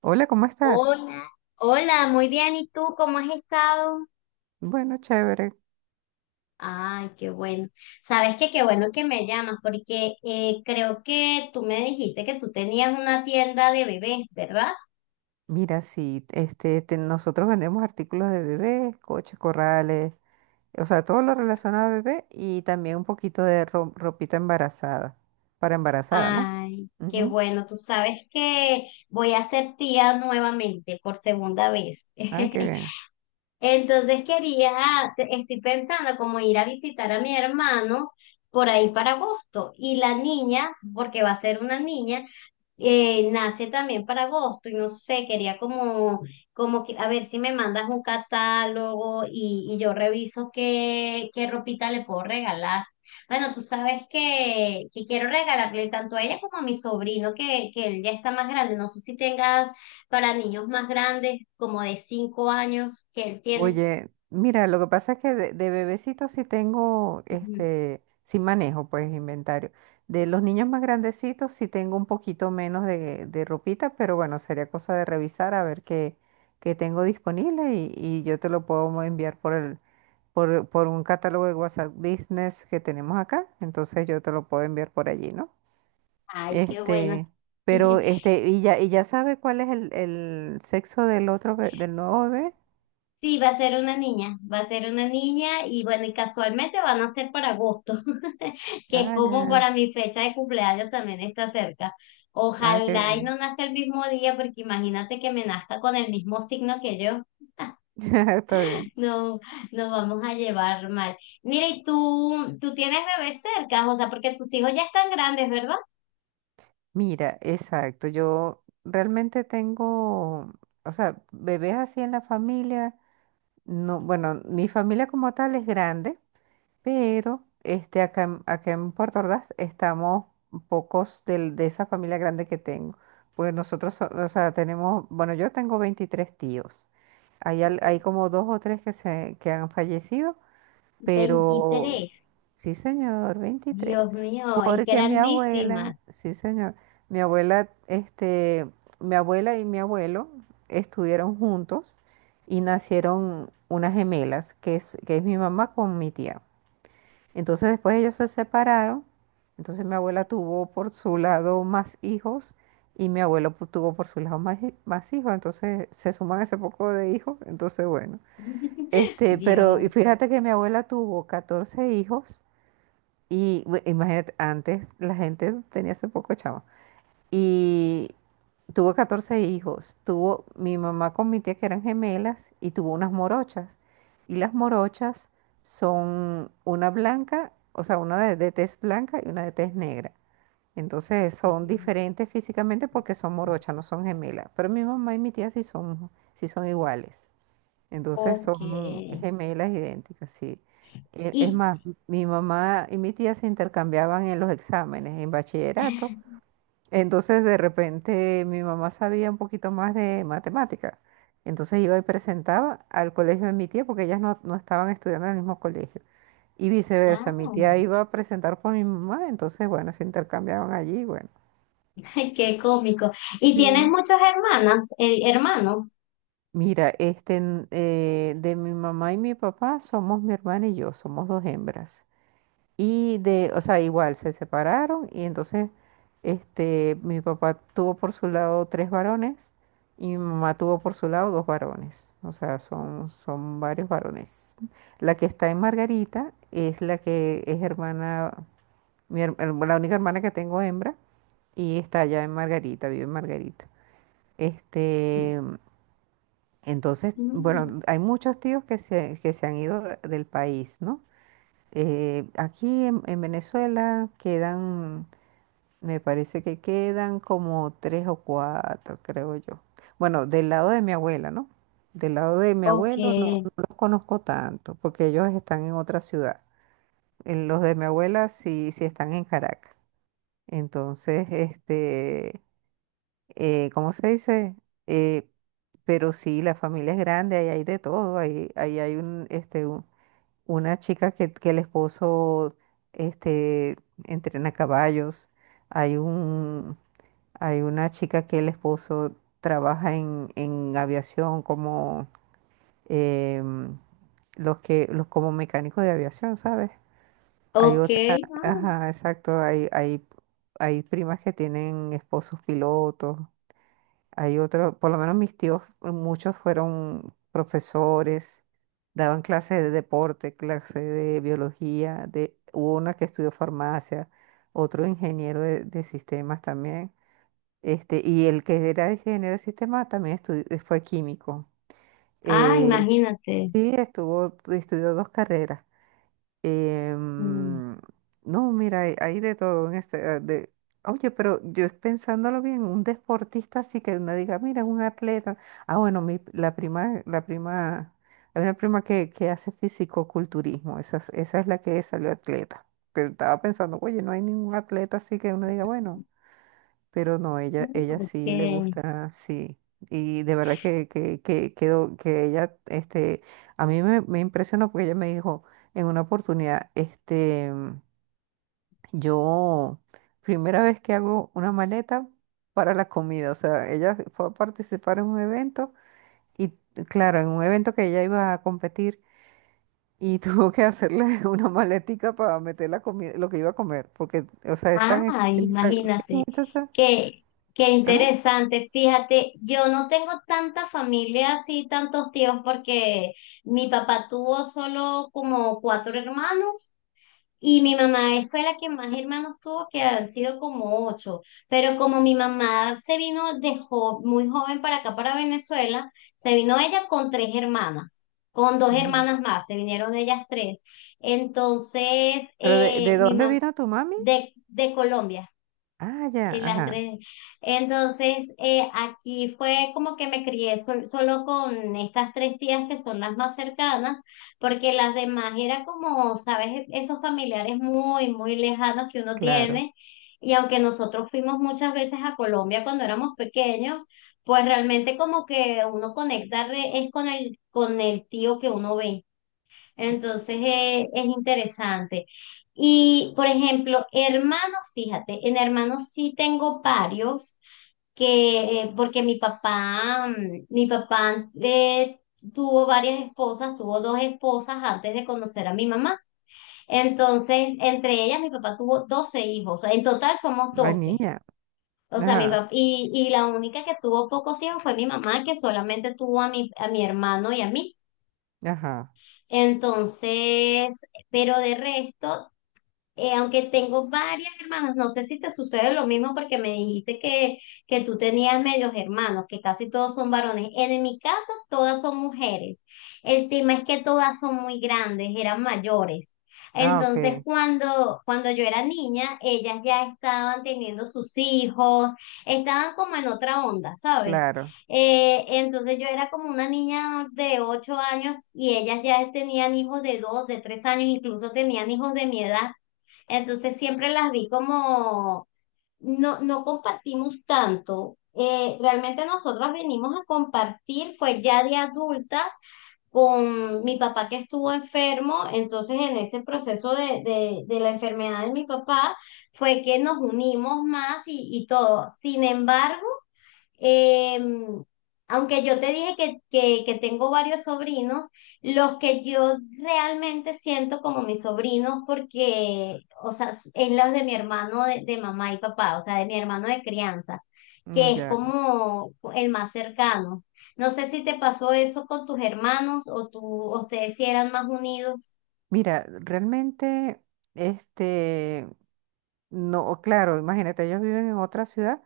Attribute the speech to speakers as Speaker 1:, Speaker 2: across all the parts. Speaker 1: Hola, ¿cómo estás?
Speaker 2: Hola, hola, muy bien. ¿Y tú cómo has estado?
Speaker 1: Bueno, chévere.
Speaker 2: Ay, qué bueno. Sabes que qué bueno que me llamas porque creo que tú me dijiste que tú tenías una tienda de bebés, ¿verdad?
Speaker 1: Mira, sí, te- nosotros vendemos artículos de bebé, coches, corrales, o sea, todo lo relacionado a bebé y también un poquito de ropita embarazada, para embarazada, ¿no?
Speaker 2: Ay, qué
Speaker 1: Ujú.
Speaker 2: bueno. Tú sabes que voy a ser tía nuevamente por segunda vez.
Speaker 1: Ay, qué bien.
Speaker 2: Entonces estoy pensando como ir a visitar a mi hermano por ahí para agosto y la niña, porque va a ser una niña. Nace también para agosto y no sé, quería como que, a ver si me mandas un catálogo y yo reviso qué ropita le puedo regalar. Bueno, tú sabes que quiero regalarle tanto a ella como a mi sobrino, que él ya está más grande. No sé si tengas para niños más grandes, como de 5 años, que él tiene.
Speaker 1: Oye, mira, lo que pasa es que de bebecito sí tengo,
Speaker 2: Ujú.
Speaker 1: este, sí manejo pues inventario. De los niños más grandecitos sí tengo un poquito menos de ropita, pero bueno, sería cosa de revisar a ver qué tengo disponible y yo te lo puedo enviar por por un catálogo de WhatsApp Business que tenemos acá. Entonces yo te lo puedo enviar por allí, ¿no?
Speaker 2: Ay, qué bueno.
Speaker 1: Este, pero este, y ya sabe cuál es el sexo del otro, del nuevo bebé.
Speaker 2: Sí, va a ser una niña, va a ser una niña y bueno, y casualmente van a ser para agosto, que es
Speaker 1: Ah,
Speaker 2: como
Speaker 1: ya.
Speaker 2: para mi fecha de cumpleaños también está cerca.
Speaker 1: Ah, qué
Speaker 2: Ojalá y
Speaker 1: bien.
Speaker 2: no nazca el mismo día, porque imagínate que me nazca con el mismo signo que yo.
Speaker 1: Está bien.
Speaker 2: No, nos vamos a llevar mal. Mira, y tú tienes bebés cerca, o sea, porque tus hijos ya están grandes, ¿verdad?
Speaker 1: Mira, exacto. Yo realmente tengo, o sea, bebés así en la familia. No, bueno, mi familia como tal es grande, pero acá, acá en Puerto Ordaz estamos pocos de esa familia grande que tengo. Pues nosotros, o sea, tenemos, bueno, yo tengo 23 tíos. Hay, hay como dos o tres que han fallecido. Pero,
Speaker 2: 23.
Speaker 1: sí, señor, 23.
Speaker 2: Dios mío, es
Speaker 1: Porque mi
Speaker 2: grandísima.
Speaker 1: abuela, sí, señor, mi abuela, mi abuela y mi abuelo estuvieron juntos y nacieron unas gemelas, que es mi mamá con mi tía. Entonces después ellos se separaron, entonces mi abuela tuvo por su lado más hijos y mi abuelo tuvo por su lado más, más hijos, entonces se suman ese poco de hijos, entonces bueno. Pero
Speaker 2: Dios.
Speaker 1: y fíjate que mi abuela tuvo 14 hijos y imagínate, antes la gente tenía ese poco chavo. Y tuvo 14 hijos. Tuvo mi mamá con mi tía que eran gemelas y tuvo unas morochas. Y las morochas son una blanca, o sea, una de tez blanca y una de tez negra. Entonces son diferentes físicamente porque son morochas, no son gemelas. Pero mi mamá y mi tía sí son iguales. Entonces
Speaker 2: Ok.
Speaker 1: son gemelas idénticas, sí. E- Es
Speaker 2: ¿Y
Speaker 1: más, mi mamá y mi tía se intercambiaban en los exámenes, en bachillerato. Entonces de repente mi mamá sabía un poquito más de matemática. Entonces iba y presentaba al colegio de mi tía porque ellas no, no estaban estudiando en el mismo colegio. Y
Speaker 2: Ah,
Speaker 1: viceversa, mi tía iba a presentar por mi mamá, entonces bueno, se intercambiaban allí, bueno.
Speaker 2: ay, qué cómico. ¿Y tienes
Speaker 1: Sí.
Speaker 2: muchas hermanas, hermanos?
Speaker 1: Mira, de mi mamá y mi papá somos mi hermana y yo, somos dos hembras. Y de, o sea, igual se separaron y entonces mi papá tuvo por su lado tres varones y mi mamá tuvo por su lado dos varones. O sea, son, son varios varones. La que está en Margarita es la que es hermana, mi la única hermana que tengo hembra y está allá en Margarita, vive en Margarita. Este, entonces,
Speaker 2: Mm,
Speaker 1: bueno, hay muchos tíos que se han ido del país, ¿no? Aquí en Venezuela quedan, me parece que quedan como tres o cuatro, creo yo. Bueno, del lado de mi abuela, ¿no? Del lado de mi
Speaker 2: ok,
Speaker 1: abuelo no, no los conozco tanto, porque ellos están en otra ciudad. En Los de mi abuela sí, sí están en Caracas. Entonces, ¿cómo se dice? Eh, pero sí, la familia es grande, ahí hay de todo, ahí, ahí hay un, una chica que el esposo este, entrena caballos, hay un, hay una chica que el esposo trabaja en aviación como em, los que, los como mecánicos de aviación, ¿sabes? Hay
Speaker 2: ok.
Speaker 1: otra, ajá, exacto, hay primas que tienen esposos pilotos, hay otros, por lo menos mis tíos, muchos fueron profesores, daban clases de deporte, clases de biología, de, hubo una que estudió farmacia, otro ingeniero de sistemas también, y el que era ingeniero de sistemas también fue químico.
Speaker 2: Ah, ah,
Speaker 1: Eh,
Speaker 2: imagínate.
Speaker 1: sí, estuvo, estudió dos carreras.
Speaker 2: Mm,
Speaker 1: Em, no, mira, hay de todo en este. Eh, de, oye, pero yo pensándolo bien, un deportista así que uno diga, mira, un atleta. Ah, bueno, mi, la prima, hay una prima que hace fisicoculturismo, esa, esa es la que salió atleta. Que estaba pensando, oye, no hay ningún atleta así que uno diga, bueno. Pero no,
Speaker 2: ah,
Speaker 1: ella sí le
Speaker 2: ok.
Speaker 1: gusta, sí. Y de verdad que ella, este, a mí me impresionó porque ella me dijo en una oportunidad, este, yo, primera vez que hago una maleta para la comida, o sea, ella fue a participar en un evento y, claro, en un evento que ella iba a competir y tuvo que hacerle una maletica para meter la comida, lo que iba a comer, porque, o sea, es tan
Speaker 2: Ah,
Speaker 1: estricta, sí,
Speaker 2: imagínate.
Speaker 1: muchacha.
Speaker 2: Qué, qué
Speaker 1: Ah,
Speaker 2: interesante. Fíjate, yo no tengo tanta familia así, tantos tíos, porque mi papá tuvo solo como cuatro hermanos. Y mi mamá fue la que más hermanos tuvo, que han sido como ocho. Pero como mi mamá se vino muy joven para acá, para Venezuela, se vino ella con tres hermanas, con dos
Speaker 1: ujú.
Speaker 2: hermanas más, se vinieron ellas tres. Entonces,
Speaker 1: ¿Pero de
Speaker 2: mi
Speaker 1: dónde
Speaker 2: mamá,
Speaker 1: vino tu mami?
Speaker 2: de Colombia.
Speaker 1: Ah, ya,
Speaker 2: Y las
Speaker 1: ajá,
Speaker 2: tres. Entonces, aquí fue como que me crié solo con estas tres tías que son las más cercanas, porque las demás era como, sabes, esos familiares muy, muy lejanos que uno
Speaker 1: claro.
Speaker 2: tiene. Y aunque nosotros fuimos muchas veces a Colombia cuando éramos pequeños, pues realmente como que uno conecta es con el, tío que uno ve. Entonces es interesante. Y, por ejemplo, hermanos, fíjate, en hermanos sí tengo varios, que, porque mi papá tuvo varias esposas, tuvo dos esposas antes de conocer a mi mamá. Entonces, entre ellas, mi papá tuvo 12 hijos, en total somos
Speaker 1: Ay,
Speaker 2: 12.
Speaker 1: niña,
Speaker 2: O sea, mi
Speaker 1: ajá,
Speaker 2: papá, y la única que tuvo pocos hijos fue mi mamá, que solamente tuvo a mi hermano y a mí.
Speaker 1: ajá.
Speaker 2: Entonces, pero de resto, aunque tengo varias hermanas, no sé si te sucede lo mismo porque me dijiste que tú tenías medios hermanos, que casi todos son varones. En mi caso, todas son mujeres. El tema es que todas son muy grandes, eran mayores.
Speaker 1: Ah, ok,
Speaker 2: Entonces, cuando yo era niña, ellas ya estaban teniendo sus hijos, estaban como en otra onda, ¿sabes?
Speaker 1: claro,
Speaker 2: Entonces yo era como una niña de 8 años y ellas ya tenían hijos de dos, de 3 años, incluso tenían hijos de mi edad. Entonces siempre las vi como, no, no compartimos tanto. Realmente nosotros venimos a compartir, fue ya de adultas, con mi papá que estuvo enfermo, entonces en ese proceso de la enfermedad de mi papá fue que nos unimos más y todo. Sin embargo, Em, aunque yo te dije que tengo varios sobrinos, los que yo realmente siento como mis sobrinos, porque, o sea, es los de mi hermano de mamá y papá, o sea, de mi hermano de crianza,
Speaker 1: mm,
Speaker 2: que es
Speaker 1: ya.
Speaker 2: como el más cercano. No sé si te pasó eso con tus hermanos o tú, o ustedes si eran más unidos.
Speaker 1: Mira, realmente, este, no, claro, imagínate, ellos viven en otra ciudad.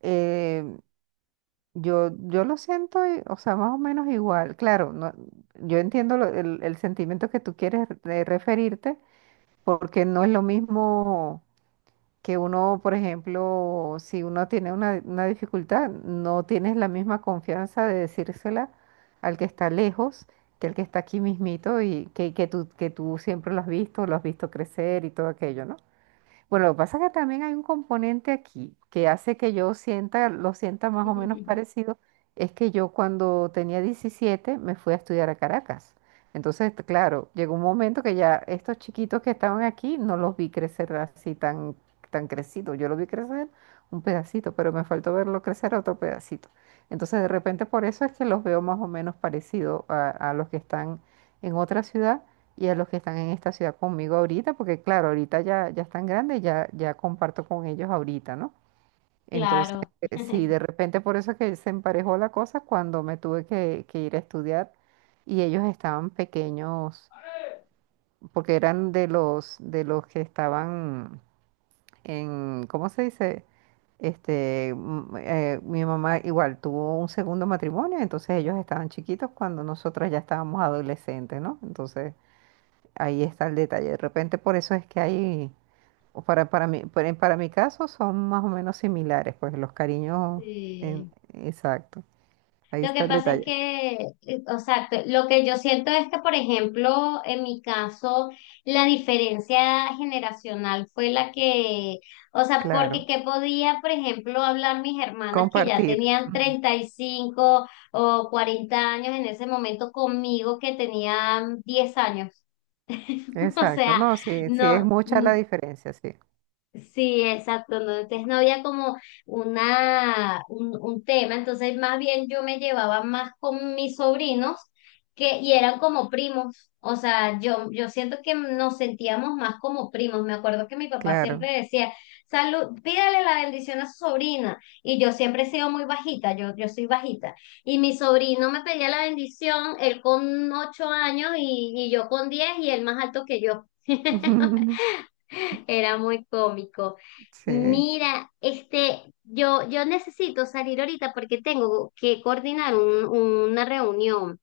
Speaker 1: Eh, yo lo siento, o sea, más o menos igual. Claro, no, yo entiendo el sentimiento que tú quieres de referirte, porque no es lo mismo, que uno, por ejemplo, si uno tiene una dificultad, no tienes la misma confianza de decírsela al que está lejos que al que está aquí mismito y que tú siempre lo has visto crecer y todo aquello, ¿no? Bueno, lo que pasa es que también hay un componente aquí que hace que yo sienta, lo sienta más o menos parecido, es que yo cuando tenía 17 me fui a estudiar a Caracas. Entonces, claro, llegó un momento que ya estos chiquitos que estaban aquí no los vi crecer así tan, tan crecidos. Yo los vi crecer un pedacito, pero me faltó verlo crecer otro pedacito. Entonces, de repente, por eso es que los veo más o menos parecidos a los que están en otra ciudad y a los que están en esta ciudad conmigo ahorita, porque claro, ahorita ya están grandes, ya comparto con ellos ahorita, ¿no? Entonces,
Speaker 2: Claro.
Speaker 1: sí, de repente por eso es que se emparejó la cosa cuando me tuve que ir a estudiar y ellos estaban pequeños, porque eran de los que estaban en, ¿cómo se dice? Mi mamá igual tuvo un segundo matrimonio, entonces ellos estaban chiquitos cuando nosotras ya estábamos adolescentes, ¿no? Entonces, ahí está el detalle. De repente por eso es que hay, o para mí, para mi caso son más o menos similares, pues los cariños, en,
Speaker 2: Sí.
Speaker 1: exacto. Ahí
Speaker 2: Lo que
Speaker 1: está el
Speaker 2: pasa es
Speaker 1: detalle.
Speaker 2: que, o sea, lo que yo siento es que, por ejemplo, en mi caso, la diferencia generacional fue la que, o sea, porque
Speaker 1: Claro.
Speaker 2: qué podía, por ejemplo, hablar mis hermanas que ya
Speaker 1: Compartir.
Speaker 2: tenían
Speaker 1: Ujú.
Speaker 2: 35 o 40 años en ese momento conmigo que tenían 10 años. O
Speaker 1: Exacto.
Speaker 2: sea,
Speaker 1: No, sí, sí es
Speaker 2: no,
Speaker 1: mucha la diferencia, sí.
Speaker 2: sí, exacto. No, entonces no había como un tema. Entonces, más bien yo me llevaba más con mis sobrinos que, y eran como primos. O sea, yo siento que nos sentíamos más como primos. Me acuerdo que mi papá
Speaker 1: Claro.
Speaker 2: siempre decía, salud, pídale la bendición a su sobrina. Y yo siempre he sido muy bajita, yo soy bajita. Y mi sobrino me pedía la bendición, él con 8 años y yo con 10 y él más alto que yo. Era muy cómico.
Speaker 1: Sí,
Speaker 2: Mira, yo necesito salir ahorita porque tengo que coordinar una reunión,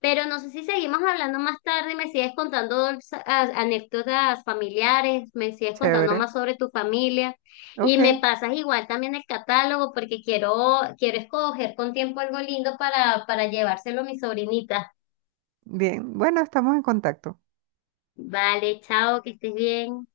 Speaker 2: pero no sé si seguimos hablando más tarde, me sigues contando anécdotas familiares, me sigues contando
Speaker 1: chévere.
Speaker 2: más sobre tu familia y
Speaker 1: Ok,
Speaker 2: me pasas igual también el catálogo porque quiero escoger con tiempo algo lindo para llevárselo a mi sobrinita.
Speaker 1: bien. Bueno, estamos en contacto.
Speaker 2: Vale, chao, que estés bien.